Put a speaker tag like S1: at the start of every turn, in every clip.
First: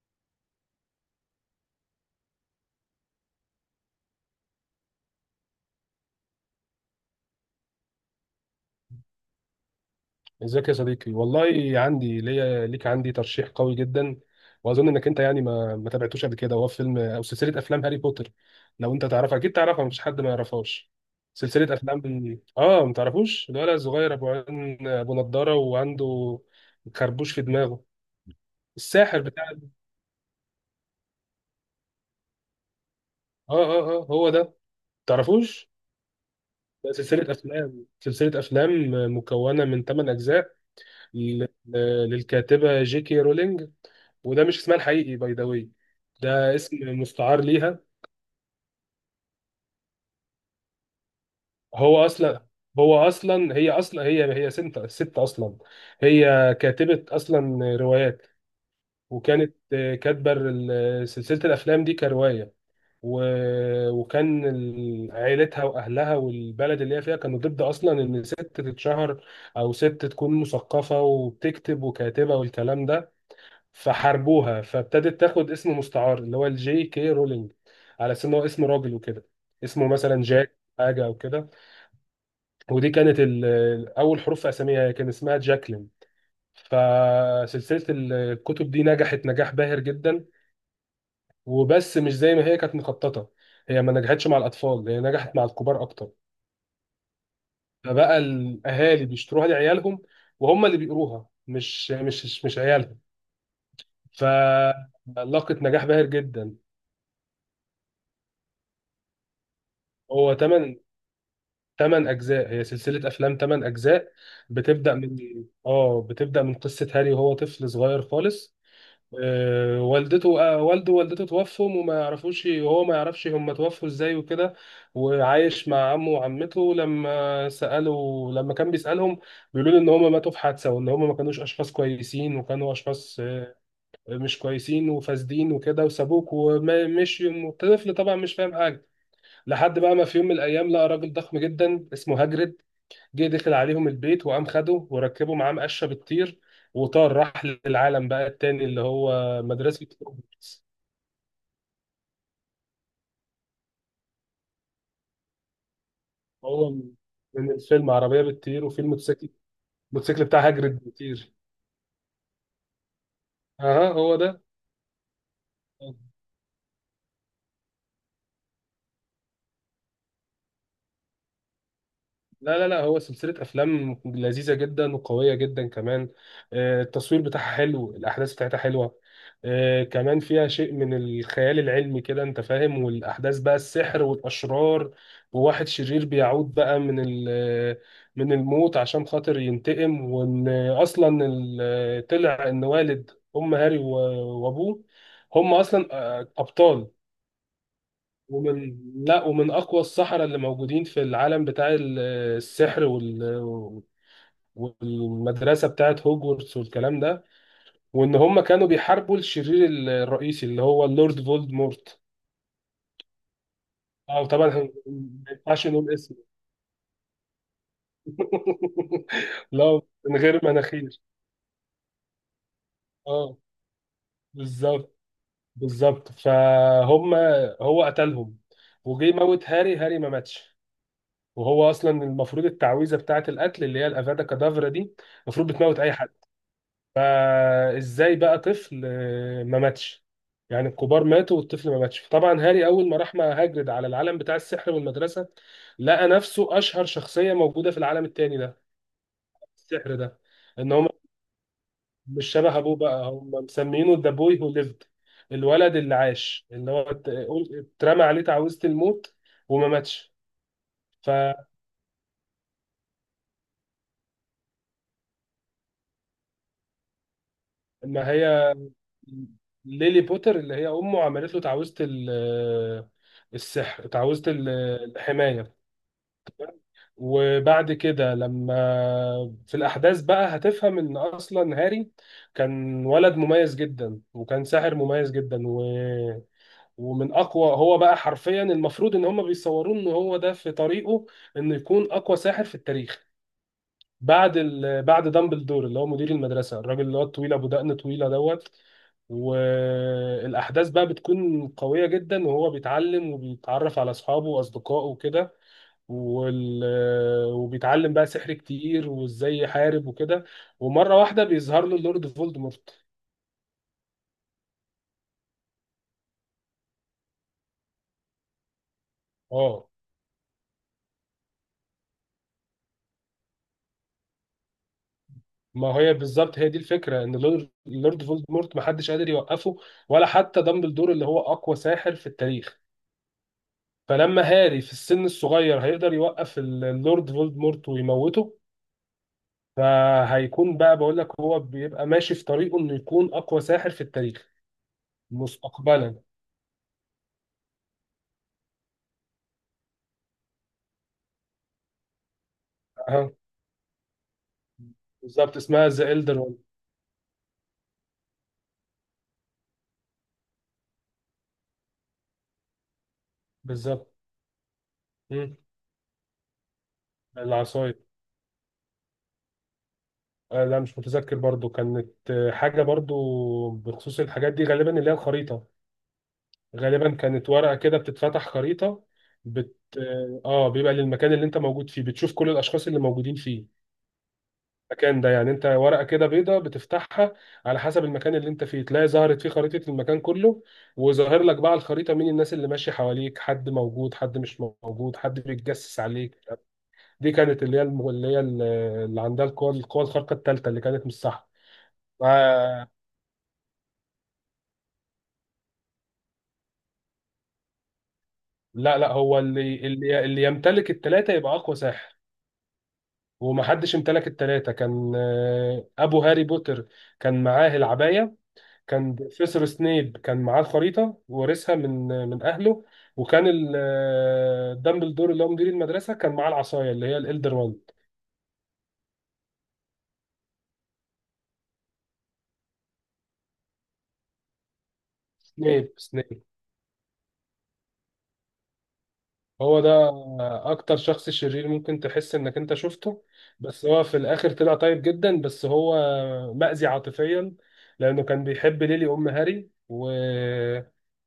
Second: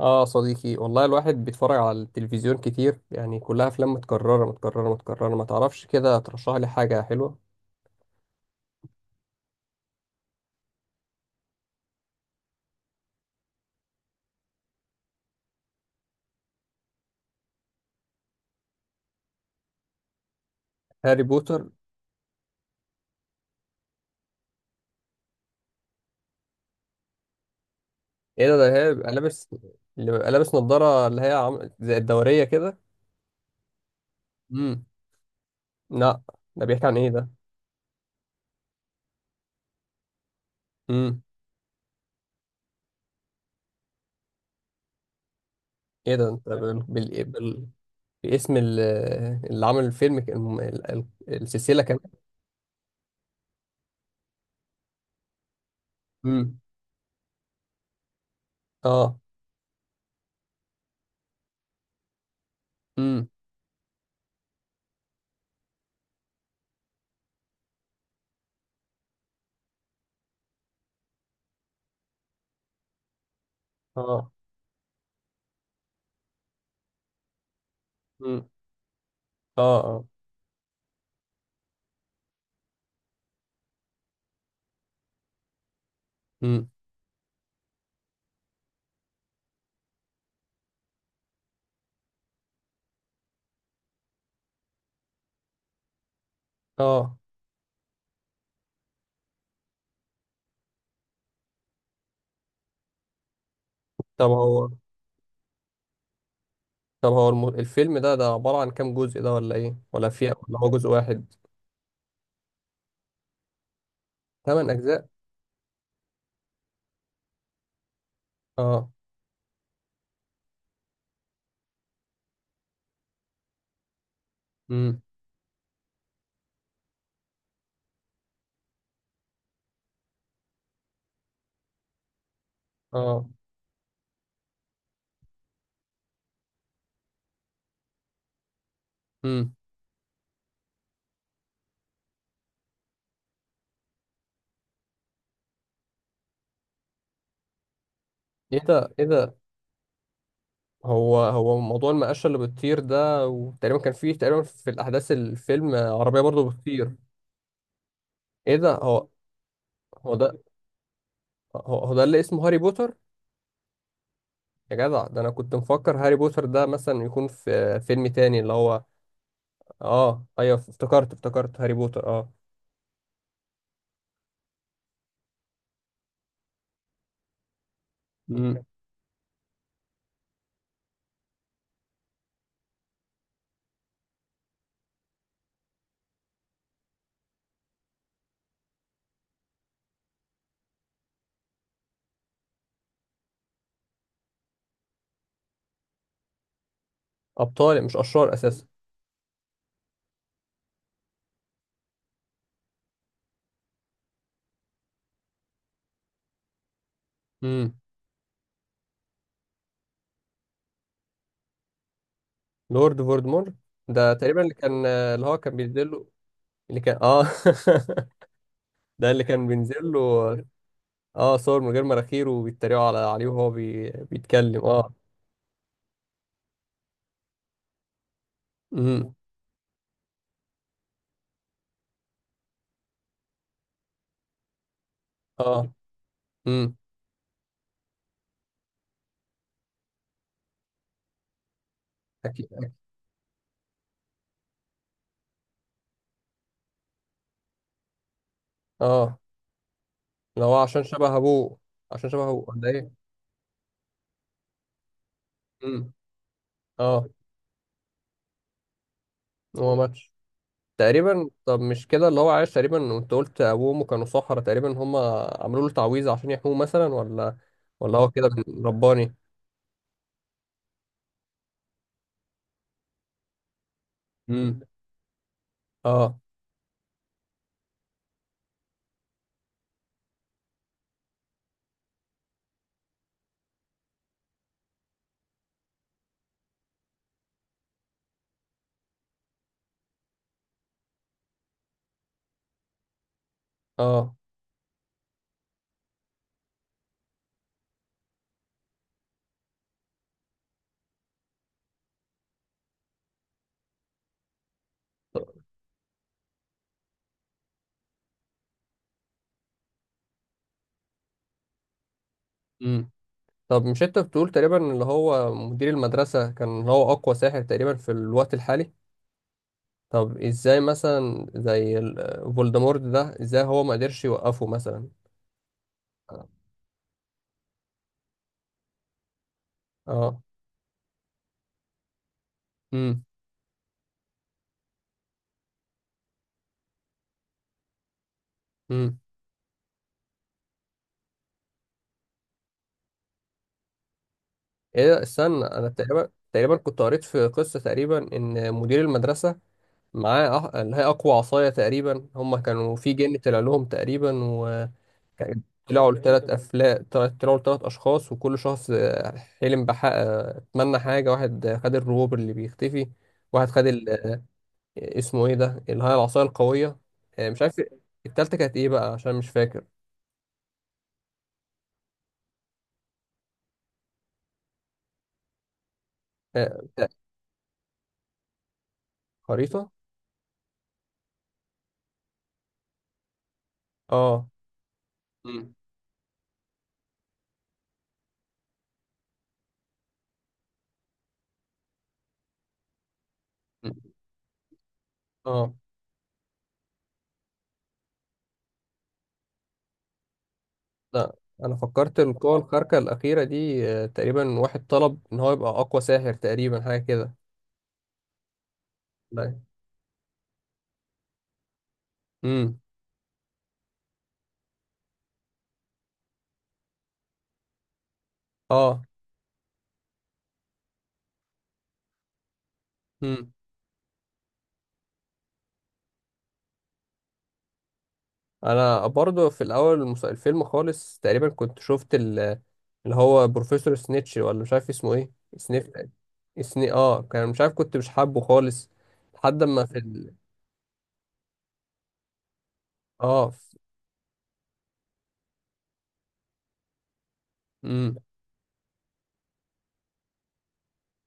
S1: اه صديقي، والله الواحد بيتفرج على التلفزيون كتير، يعني كلها افلام متكرره متكرره متكرره. ما تعرفش كده ترشح لي حاجه حلوه؟
S2: ازيك يا صديقي؟ والله عندي ليا ليك عندي ترشيح قوي جدا. واظن انك انت يعني ما تابعتوش قبل كده، وهو فيلم او سلسله افلام هاري بوتر. لو انت تعرفها اكيد تعرفها، مفيش حد ما يعرفهاش.
S1: هاري بوتر؟
S2: سلسله افلام ما تعرفوش الولد الصغير ابو عين ابو نضاره وعنده خربوش في دماغه؟
S1: ايه ده هي بيبقى
S2: الساحر بتاع
S1: لابس؟ اللي بيبقى لابس نظاره اللي هي زي الدوريه كده.
S2: اه هو ده،
S1: امم.
S2: تعرفوش؟
S1: لا. ده بيحكي
S2: ده
S1: عن ايه ده؟
S2: سلسله افلام، مكونه من 8 اجزاء،
S1: امم.
S2: لل- للكاتبه جي كي رولينج. وده مش اسمها الحقيقي باي ذا واي،
S1: ايه ده؟ انت
S2: ده اسم مستعار ليها.
S1: باسم ال... اللي عامل الفيلم السلسله
S2: هو
S1: كمان.
S2: اصلا هو اصلا هي اصلا هي هي ست اصلا، هي
S1: امم.
S2: كاتبة اصلا روايات.
S1: اه.
S2: وكانت كاتبة سلسلة الافلام دي كرواية. و...
S1: امم.
S2: وكان عائلتها واهلها والبلد اللي هي فيها كانوا ضد اصلا ان ست تتشهر، او ست تكون مثقفة وبتكتب وكاتبة والكلام ده.
S1: اه.
S2: فحاربوها، فابتدت تاخد اسم مستعار اللي هو الجي كي رولينج، على اساس ان هو
S1: امم.
S2: اسم راجل وكده.
S1: اه.
S2: اسمه
S1: اه.
S2: مثلا جاك حاجه او كده. ودي كانت اول حروف في اساميها، كان اسمها جاكلين.
S1: امم.
S2: فسلسله الكتب دي نجحت نجاح باهر جدا، وبس مش زي ما هي كانت مخططه. هي ما نجحتش مع الاطفال، هي نجحت مع الكبار اكتر.
S1: اه.
S2: فبقى الاهالي بيشتروها لعيالهم، وهم اللي بيقروها مش عيالهم.
S1: طب هو
S2: فلاقت نجاح باهر جدا.
S1: طب هو الفيلم ده عبارة عن كام جزء؟ ده ولا ايه؟ ولا في،
S2: هو
S1: ولا هو
S2: تمن
S1: جزء واحد؟
S2: ثمان اجزاء، هي سلسله افلام ثمان اجزاء.
S1: ثمان
S2: بتبدا
S1: اجزاء؟
S2: من اه بتبدا من قصه هاري وهو طفل صغير خالص.
S1: اه.
S2: آه، والدته آه، والده ووالدته توفوا، وما يعرفوش، وهو ما يعرفش هم توفوا ازاي وكده.
S1: امم.
S2: وعايش مع عمه وعمته. لما سألوا، لما كان بيسألهم، بيقولوا له ان هم ماتوا في حادثة، وان هم ما كانوش اشخاص كويسين، وكانوا اشخاص
S1: اه.
S2: مش كويسين وفاسدين وكده، وسابوك ومشي. الطفل طبعا مش فاهم حاجة،
S1: امم.
S2: لحد بقى ما في يوم من الايام لقى راجل ضخم جدا اسمه هاجريد، جه دخل عليهم البيت وقام خده وركبه معاه مقشه بتطير، وطار راح للعالم بقى
S1: ايه
S2: التاني اللي
S1: ده! ايه ده!
S2: هو مدرسة هوجورتس.
S1: هو هو موضوع المقاشة اللي بتطير ده، وتقريبا كان فيه، تقريبا في الاحداث الفيلم عربية برضو
S2: هو
S1: بتطير.
S2: من الفيلم عربية
S1: ايه
S2: بتطير،
S1: ده!
S2: وفي
S1: هو
S2: الموتوسيكل
S1: هو
S2: الموتوسيكل
S1: ده؟
S2: بتاع هاجرد بيطير.
S1: هو ده اللي اسمه هاري بوتر؟
S2: اها، هو ده.
S1: يا جدع، ده انا كنت مفكر هاري بوتر ده مثلا يكون في فيلم تاني اللي هو... اه، ايوه، افتكرت افتكرت هاري بوتر، اه.
S2: لا، لا، لا، هو سلسلة أفلام لذيذة جدا وقوية جدا كمان. التصوير بتاعها حلو، الأحداث بتاعتها
S1: امم.
S2: حلوة. كمان فيها شيء من الخيال العلمي، كده أنت فاهم، والأحداث بقى السحر والأشرار، وواحد شرير بيعود بقى من من الموت عشان خاطر ينتقم. وإن أصلا طلع إن والد أم هاري وأبوه هم أصلا أبطال.
S1: ابطال، مش اشرار اساسا.
S2: ومن لا ومن اقوى السحرة اللي موجودين في العالم بتاع السحر والمدرسة بتاعت هوجورتس والكلام ده. وان هم كانوا بيحاربوا الشرير الرئيسي اللي هو اللورد فولدمورت.
S1: لورد فولدمور. ده
S2: اه،
S1: تقريبا
S2: طبعا
S1: اللي
S2: ما
S1: هو كان
S2: ينفعش
S1: بينزل
S2: نقول
S1: له.
S2: اسمه.
S1: اللي كان، اه. ده اللي كان
S2: لا،
S1: بينزل
S2: من
S1: له.
S2: غير مناخير.
S1: اه، صور من غير مراخير، وبيتريقوا عليه،
S2: اه،
S1: وهو بيتكلم، اه.
S2: بالظبط، بالظبط. فهم هو قتلهم، وجه
S1: امم.
S2: يموت هاري، هاري ما ماتش. وهو اصلا المفروض التعويذه بتاعه القتل اللي هي الافادا كادافرا دي، المفروض
S1: اه.
S2: بتموت اي حد.
S1: امم.
S2: فازاي بقى طفل ما ماتش؟ يعني الكبار ماتوا والطفل ما ماتش. فطبعا
S1: اكيد.
S2: هاري اول ما راح مع هاجرد على العالم بتاع السحر والمدرسه، لقى نفسه اشهر شخصيه موجوده في العالم التاني ده،
S1: اه.
S2: السحر ده.
S1: لو هو
S2: ان
S1: عشان
S2: هم
S1: شبه ابوه. عشان شبه
S2: مش
S1: ابوه
S2: شبه
S1: ولا
S2: ابوه،
S1: ايه؟
S2: بقى هم مسمينه ذا بوي هو ليفد، الولد
S1: امم.
S2: اللي عاش، اللي هو
S1: اه.
S2: اترمى عليه تعويذه الموت وما
S1: هو ماتش
S2: ماتش.
S1: تقريبا؟
S2: فما
S1: طب مش كده اللي هو عايش تقريبا؟ وانت قلت ابوه وامه كانوا سحرة تقريبا، هم عملوا له تعويذة عشان يحموه مثلا، ولا هو كده
S2: هي
S1: رباني؟
S2: ليلي بوتر اللي هي امه عملت له تعويذه السحر، تعويذه
S1: امم.
S2: الحمايه.
S1: اه.
S2: وبعد كده، لما في الأحداث بقى، هتفهم إن أصلا هاري كان ولد مميز جدا وكان ساحر مميز جدا ومن أقوى. هو بقى حرفيا المفروض إن هما بيصوروه إن هو ده في طريقه إنه يكون أقوى ساحر في التاريخ
S1: اه.
S2: بعد بعد دامبلدور اللي هو مدير المدرسة، الراجل اللي هو الطويل أبو دقن طويلة دوت. والأحداث بقى بتكون قوية جدا، وهو بيتعلم وبيتعرف على أصحابه وأصدقائه وكده. وال... وبيتعلم بقى سحر كتير وازاي يحارب وكده. ومره واحده بيظهر له اللورد فولدمورت.
S1: طب مش انت بتقول تقريبا اللي هو مدير المدرسة كان هو أقوى ساحر تقريبا في الوقت الحالي؟
S2: اه
S1: طب ازاي مثلا زي فولدمورت ده، ازاي هو ما قدرش يوقفه مثلا؟
S2: ما هي بالظبط، هي دي الفكره ان اللورد، فولدمورت محدش قادر يوقفه، ولا
S1: اه.
S2: حتى دامبلدور اللي هو اقوى ساحر في التاريخ.
S1: امم.
S2: فلما هاري في السن الصغير هيقدر يوقف اللورد فولدمورت ويموته،
S1: امم.
S2: فهيكون بقى، بقول لك، هو بيبقى ماشي في طريقه انه يكون اقوى ساحر في التاريخ
S1: ايه ده، استنى، انا
S2: مستقبلا.
S1: تقريبا كنت قريت في قصة تقريبا ان مدير المدرسة معاه اللي هي اقوى عصاية تقريبا. هم كانوا في
S2: اه،
S1: جن طلع لهم تقريبا.
S2: بالظبط،
S1: كان-
S2: اسمها ذا
S1: طلعوا
S2: إلدر.
S1: ثلاث افلام طلعوا ثلاث اشخاص، وكل شخص حلم بحق، اتمنى حاجه. واحد خد الروبر اللي بيختفي. واحد خد ال...
S2: بالظبط.
S1: آه، اسمه ايه
S2: مم.
S1: ده، اللي هي العصايه القويه. مش عارف.
S2: العصاية.
S1: التالتة كانت ايه بقى؟ عشان مش فاكر.
S2: لا، مش متذكر برضو. كانت حاجة برضو بخصوص الحاجات دي، غالبا اللي هي الخريطة.
S1: آه، آه،
S2: غالبا كانت ورقة كده بتتفتح خريطة. بت
S1: خريطه.
S2: اه آه، بيبقى للمكان اللي انت موجود فيه، بتشوف كل الأشخاص اللي موجودين فيه،
S1: اه.
S2: المكان ده يعني. انت
S1: مم.
S2: ورقة كده بيضة بتفتحها، على حسب المكان اللي انت فيه تلاقي ظهرت فيه خريطة المكان كله. وظاهر لك بقى على الخريطة مين الناس اللي ماشية حواليك، حد موجود، حد مش موجود، حد
S1: اه.
S2: بيتجسس عليك. دي كانت اللي هي اللي عندها القوى، الخارقة الثالثة، اللي كانت مش
S1: لا،
S2: صح.
S1: انا فكرت القوة الخارقة الأخيرة دي تقريبا واحد طلب ان هو يبقى اقوى ساحر تقريبا، حاجة كده.
S2: لا، لا، هو
S1: لا.
S2: اللي يمتلك التلاتة يبقى أقوى ساحر.
S1: امم.
S2: ومحدش امتلك التلاتة، كان أبو هاري بوتر كان معاه العباية،
S1: اه.
S2: كان بروفيسور سنيب كان معاه الخريطة وورثها من من أهله، وكان دامبلدور اللي هو مدير المدرسة كان معاه العصاية اللي هي الإلدر. وان
S1: انا برضو في الاول الفيلم خالص تقريبا كنت شفت اللي هو بروفيسور سنيتش، ولا مش عارف اسمه ايه. سنيف.
S2: سنيب
S1: سني اه كان مش عارف، كنت مش حابه خالص. لحد
S2: هو
S1: ما
S2: ده
S1: في
S2: اكتر شخص شرير ممكن تحس انك انت شفته،
S1: اه.
S2: بس هو في الاخر طلع طيب جدا. بس هو مأذي عاطفيا،
S1: امم.
S2: لانه كان بيحب ليلي ام هاري،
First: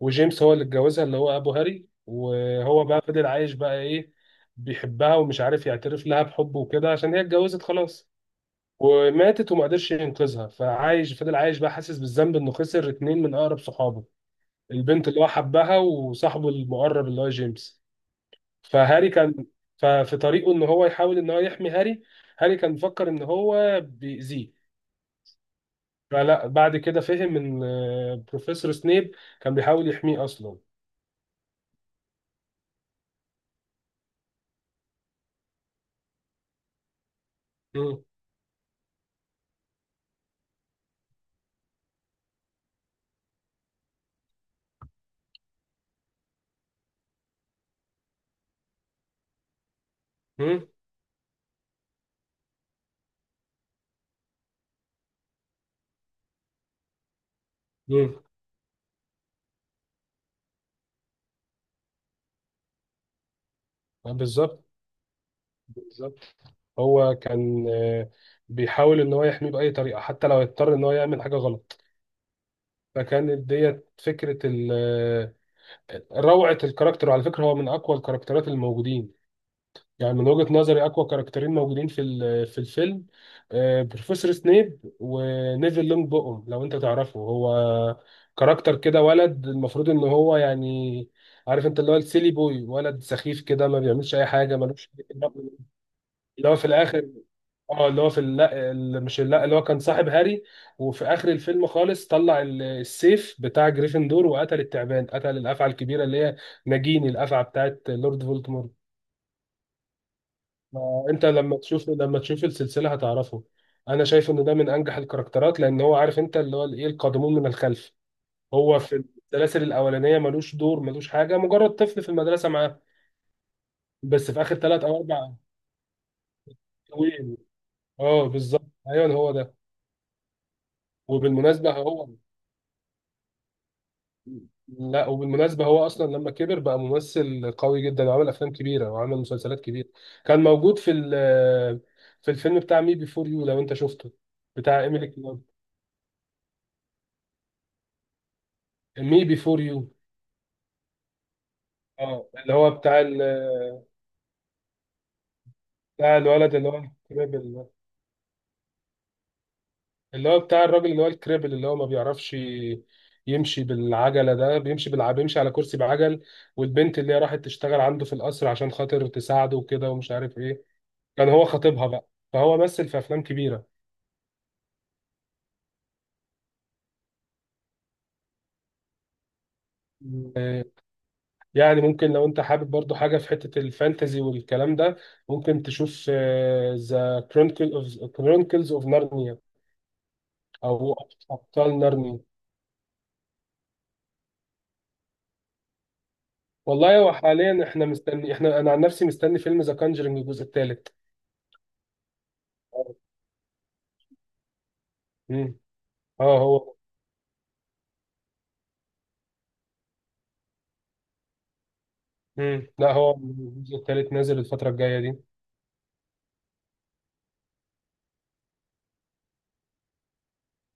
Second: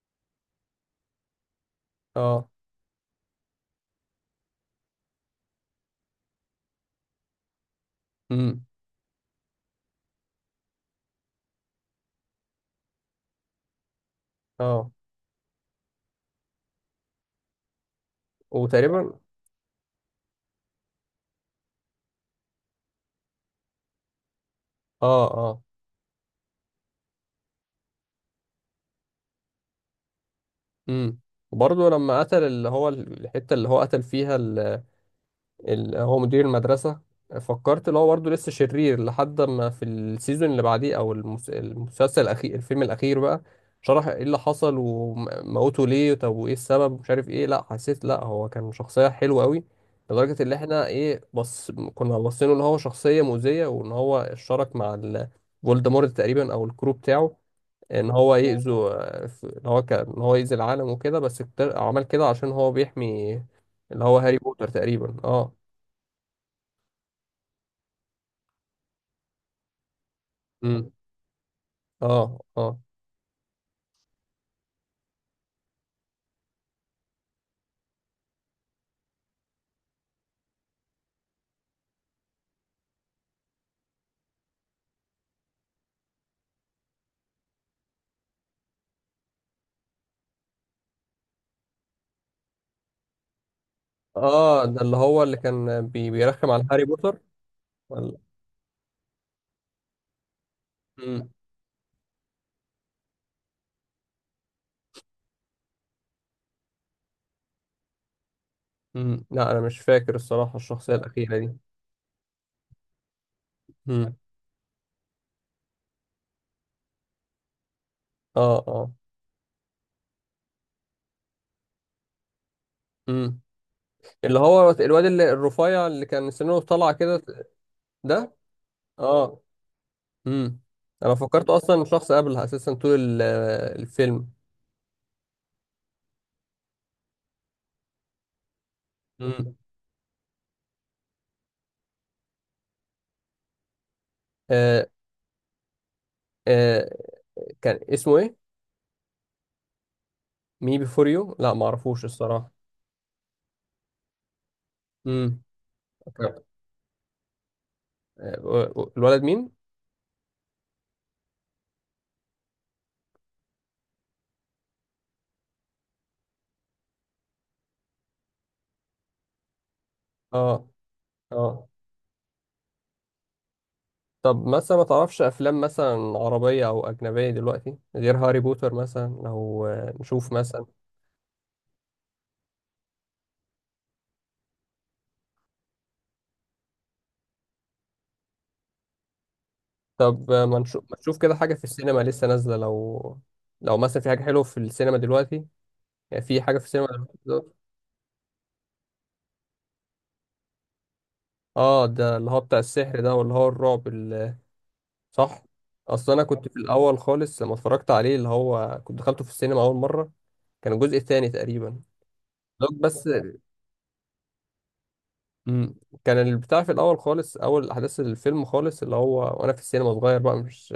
S2: وجيمس هو اللي اتجوزها اللي هو ابو هاري،
S1: اه.
S2: وهو بقى فضل عايش بقى ايه، بيحبها ومش عارف يعترف لها بحبه وكده، عشان هي اتجوزت خلاص
S1: امم.
S2: وماتت، وما قدرش ينقذها. فعايش، فضل عايش بقى حاسس بالذنب انه خسر اتنين من اقرب صحابه،
S1: اه.
S2: البنت اللي هو حبها وصاحبه المقرب اللي هو جيمس. فهاري
S1: وتقريبا.
S2: كان، ففي طريقه ان هو يحاول ان هو يحمي هاري. هاري كان مفكر ان هو بيأذيه،
S1: اه. اه.
S2: فلا، بعد كده فهم ان بروفيسور سنيب كان بيحاول يحميه اصلا.
S1: امم. وبرضه لما قتل اللي هو الحتة اللي هو قتل فيها هو مدير المدرسة، فكرت اللي
S2: مم.
S1: هو برضه لسه شرير، لحد ما في السيزون اللي بعديه او المس- المسلسل الاخير الفيلم الاخير بقى شرح ايه اللي حصل وموته ليه، طب وايه السبب، ومش عارف ايه. لا، حسيت، لا، هو كان شخصية حلوة قوي لدرجة ان
S2: مم.
S1: احنا، ايه، بص، كنا باصينه ان هو شخصية مؤذية، وان هو اشترك مع فولدمورت تقريبا او الكرو بتاعه، ان
S2: مم.
S1: هو يأذوا ان هو كان ان هو يأذي العالم وكده، بس عمل كده عشان هو بيحمي اللي هو هاري
S2: بالظبط،
S1: بوتر تقريبا، اه.
S2: بالظبط. هو كان بيحاول ان هو يحميه بأي طريقة، حتى لو يضطر ان
S1: امم.
S2: هو يعمل حاجة غلط.
S1: اه. اه.
S2: فكانت ديت فكرة روعة الكاركتر. وعلى فكرة، هو من اقوى الكاركترات الموجودين. يعني من وجهة نظري أقوى كاركترين موجودين في الفيلم، بروفيسور سنيب ونيفل لونج بوم، لو أنت تعرفه. هو كاركتر كده، ولد، المفروض إن هو يعني، عارف أنت، اللي هو السيلي بوي، ولد سخيف كده ما بيعملش أي حاجة
S1: اه. ده
S2: ملوش.
S1: اللي هو اللي كان
S2: اللي
S1: بيرخم
S2: هو في
S1: على هاري
S2: الآخر،
S1: بوتر؟
S2: اه، اللي هو
S1: ولا.
S2: في، لا ال- مش لا اللي هو كان صاحب هاري. وفي
S1: امم.
S2: اخر الفيلم خالص طلع السيف بتاع جريفندور، وقتل التعبان، قتل الافعى الكبيره اللي هي ناجيني، الافعى بتاعت لورد فولدمورت.
S1: امم. لا، انا مش فاكر الصراحه الشخصيه
S2: ما انت،
S1: الاخيره دي.
S2: لما تشوف، السلسله هتعرفه. انا
S1: امم.
S2: شايف ان ده من انجح الكاركترات، لان هو، عارف انت، اللي هو ايه القادمون من الخلف.
S1: اه.
S2: هو
S1: اه.
S2: في السلاسل الاولانيه ملوش دور، ملوش حاجه، مجرد طفل في المدرسه معاه.
S1: امم.
S2: بس
S1: اللي
S2: في اخر
S1: هو
S2: ثلاث او
S1: الواد اللي
S2: اربع
S1: الرفيع اللي كان سنه طالعه كده؟
S2: حلوين. اه،
S1: ده.
S2: بالظبط، ايوه، هو
S1: اه.
S2: ده.
S1: امم. انا فكرت
S2: وبالمناسبه
S1: اصلا
S2: هو،
S1: شخص قبلها اساسا طول الفيلم.
S2: لا وبالمناسبه هو اصلا لما كبر بقى ممثل قوي جدا، وعمل افلام كبيره، وعمل
S1: امم.
S2: مسلسلات كبيره. كان موجود في الفيلم بتاع مي بيفور يو لو انت شفته، بتاع
S1: آه.
S2: ايميلي كلارك.
S1: آه. كان اسمه ايه؟
S2: مي بيفور يو،
S1: مي بيفور يو؟ لا، ما اعرفوش
S2: اه
S1: الصراحه.
S2: اللي هو بتاع
S1: امم.
S2: بتاع الولد اللي هو الكريبل،
S1: الولد مين؟
S2: اللي هو بتاع الراجل اللي هو الكريبل اللي هو ما بيعرفش يمشي بالعجلة، ده بيمشي بيمشي على كرسي بعجل. والبنت اللي هي راحت تشتغل عنده في القصر عشان خاطر تساعده وكده ومش عارف ايه،
S1: اه.
S2: كان هو
S1: اه.
S2: خطيبها بقى. فهو مثل في افلام كبيرة.
S1: طب مثلا ما تعرفش افلام مثلا عربية او اجنبية دلوقتي غير هاري بوتر مثلا، لو نشوف مثلا؟
S2: يعني ممكن لو انت حابب برضو حاجة في حتة الفانتزي والكلام ده، ممكن تشوف ذا كرونيكلز اوف نارنيا،
S1: طب ما
S2: او
S1: نشوف، ما نشوف كده حاجة في
S2: ابطال
S1: السينما
S2: نارنيا.
S1: لسه نازلة، لو مثلا في حاجة حلوة في السينما دلوقتي، يعني في حاجة في السينما
S2: والله هو
S1: دلوقتي دلوقتي.
S2: حاليا احنا مستني احنا انا عن نفسي مستني فيلم ذا كانجرينج الجزء الثالث.
S1: اه، ده اللي هو بتاع السحر ده، واللي هو الرعب صح.
S2: امم.
S1: اصل انا
S2: اه
S1: كنت في
S2: هو.
S1: الاول خالص لما اتفرجت عليه، اللي هو كنت دخلته في السينما اول مرة، كان الجزء الثاني تقريبا. دوك
S2: لا،
S1: بس.
S2: هو الجزء الثالث نازل الفترة الجاية دي.
S1: مم. كان البتاع في الاول خالص، اول احداث الفيلم خالص، اللي هو وانا في السينما صغير بقى، مش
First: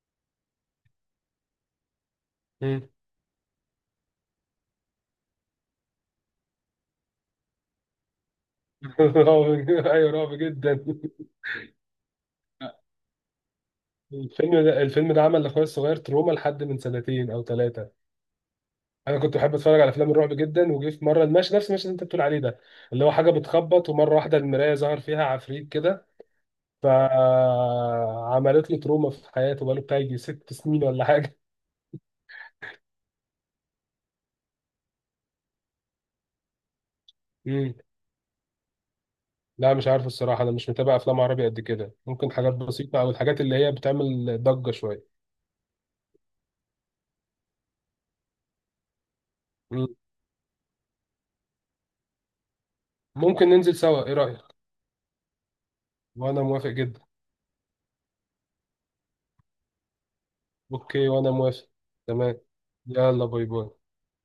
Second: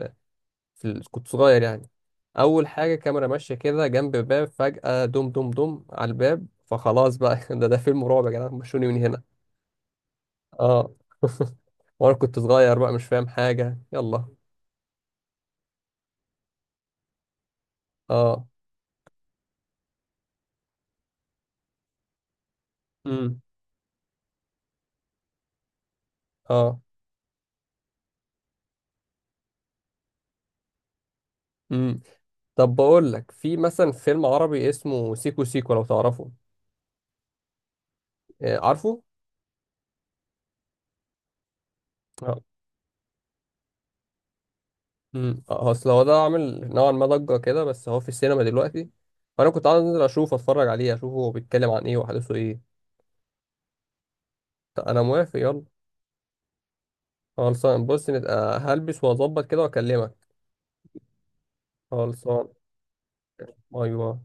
S1: كنت صغير يعني. اول
S2: امم.
S1: حاجه كاميرا ماشيه كده جنب باب، فجاه دم دم دم على الباب، فخلاص بقى ده فيلم رعب يا جدعان، مشوني من هنا.
S2: رعب ايوه، رعب جدا.
S1: اه وانا كنت صغير بقى مش فاهم حاجه، يلا.
S2: الفيلم ده عمل لاخويا الصغير تروما لحد من سنتين او ثلاثه.
S1: اه.
S2: انا كنت بحب اتفرج على افلام الرعب جدا، وجه في مره المشهد، نفس المشهد اللي انت بتقول عليه ده، اللي هو حاجه
S1: امم.
S2: بتخبط ومره واحده المرايه ظهر فيها عفريت كده،
S1: اه.
S2: فعملت له تروما في حياته بقاله بتاع يجي 6 سنين ولا حاجه.
S1: امم. طب بقول لك، في مثلا فيلم عربي اسمه سيكو سيكو لو تعرفه؟
S2: مم.
S1: آه، عارفه.
S2: لا، مش عارف الصراحة، أنا مش متابع أفلام عربي قد كده، ممكن حاجات بسيطة أو الحاجات اللي هي بتعمل ضجة شوية.
S1: امم. هو اصل هو ده عامل نوعا ما ضجه كده، بس هو في السينما دلوقتي، فانا كنت عايز
S2: مم.
S1: انزل اشوف، اتفرج عليه، اشوفه هو بيتكلم عن ايه وحدثه ايه.
S2: ممكن ننزل سوا، إيه رأيك؟
S1: طب انا موافق، يلا.
S2: وأنا موافق جدا.
S1: خلصان. بص، نبقى هلبس واظبط كده واكلمك.
S2: أوكي، وأنا موافق. تمام.
S1: خلصان.
S2: يلا، باي باي.
S1: ايوه.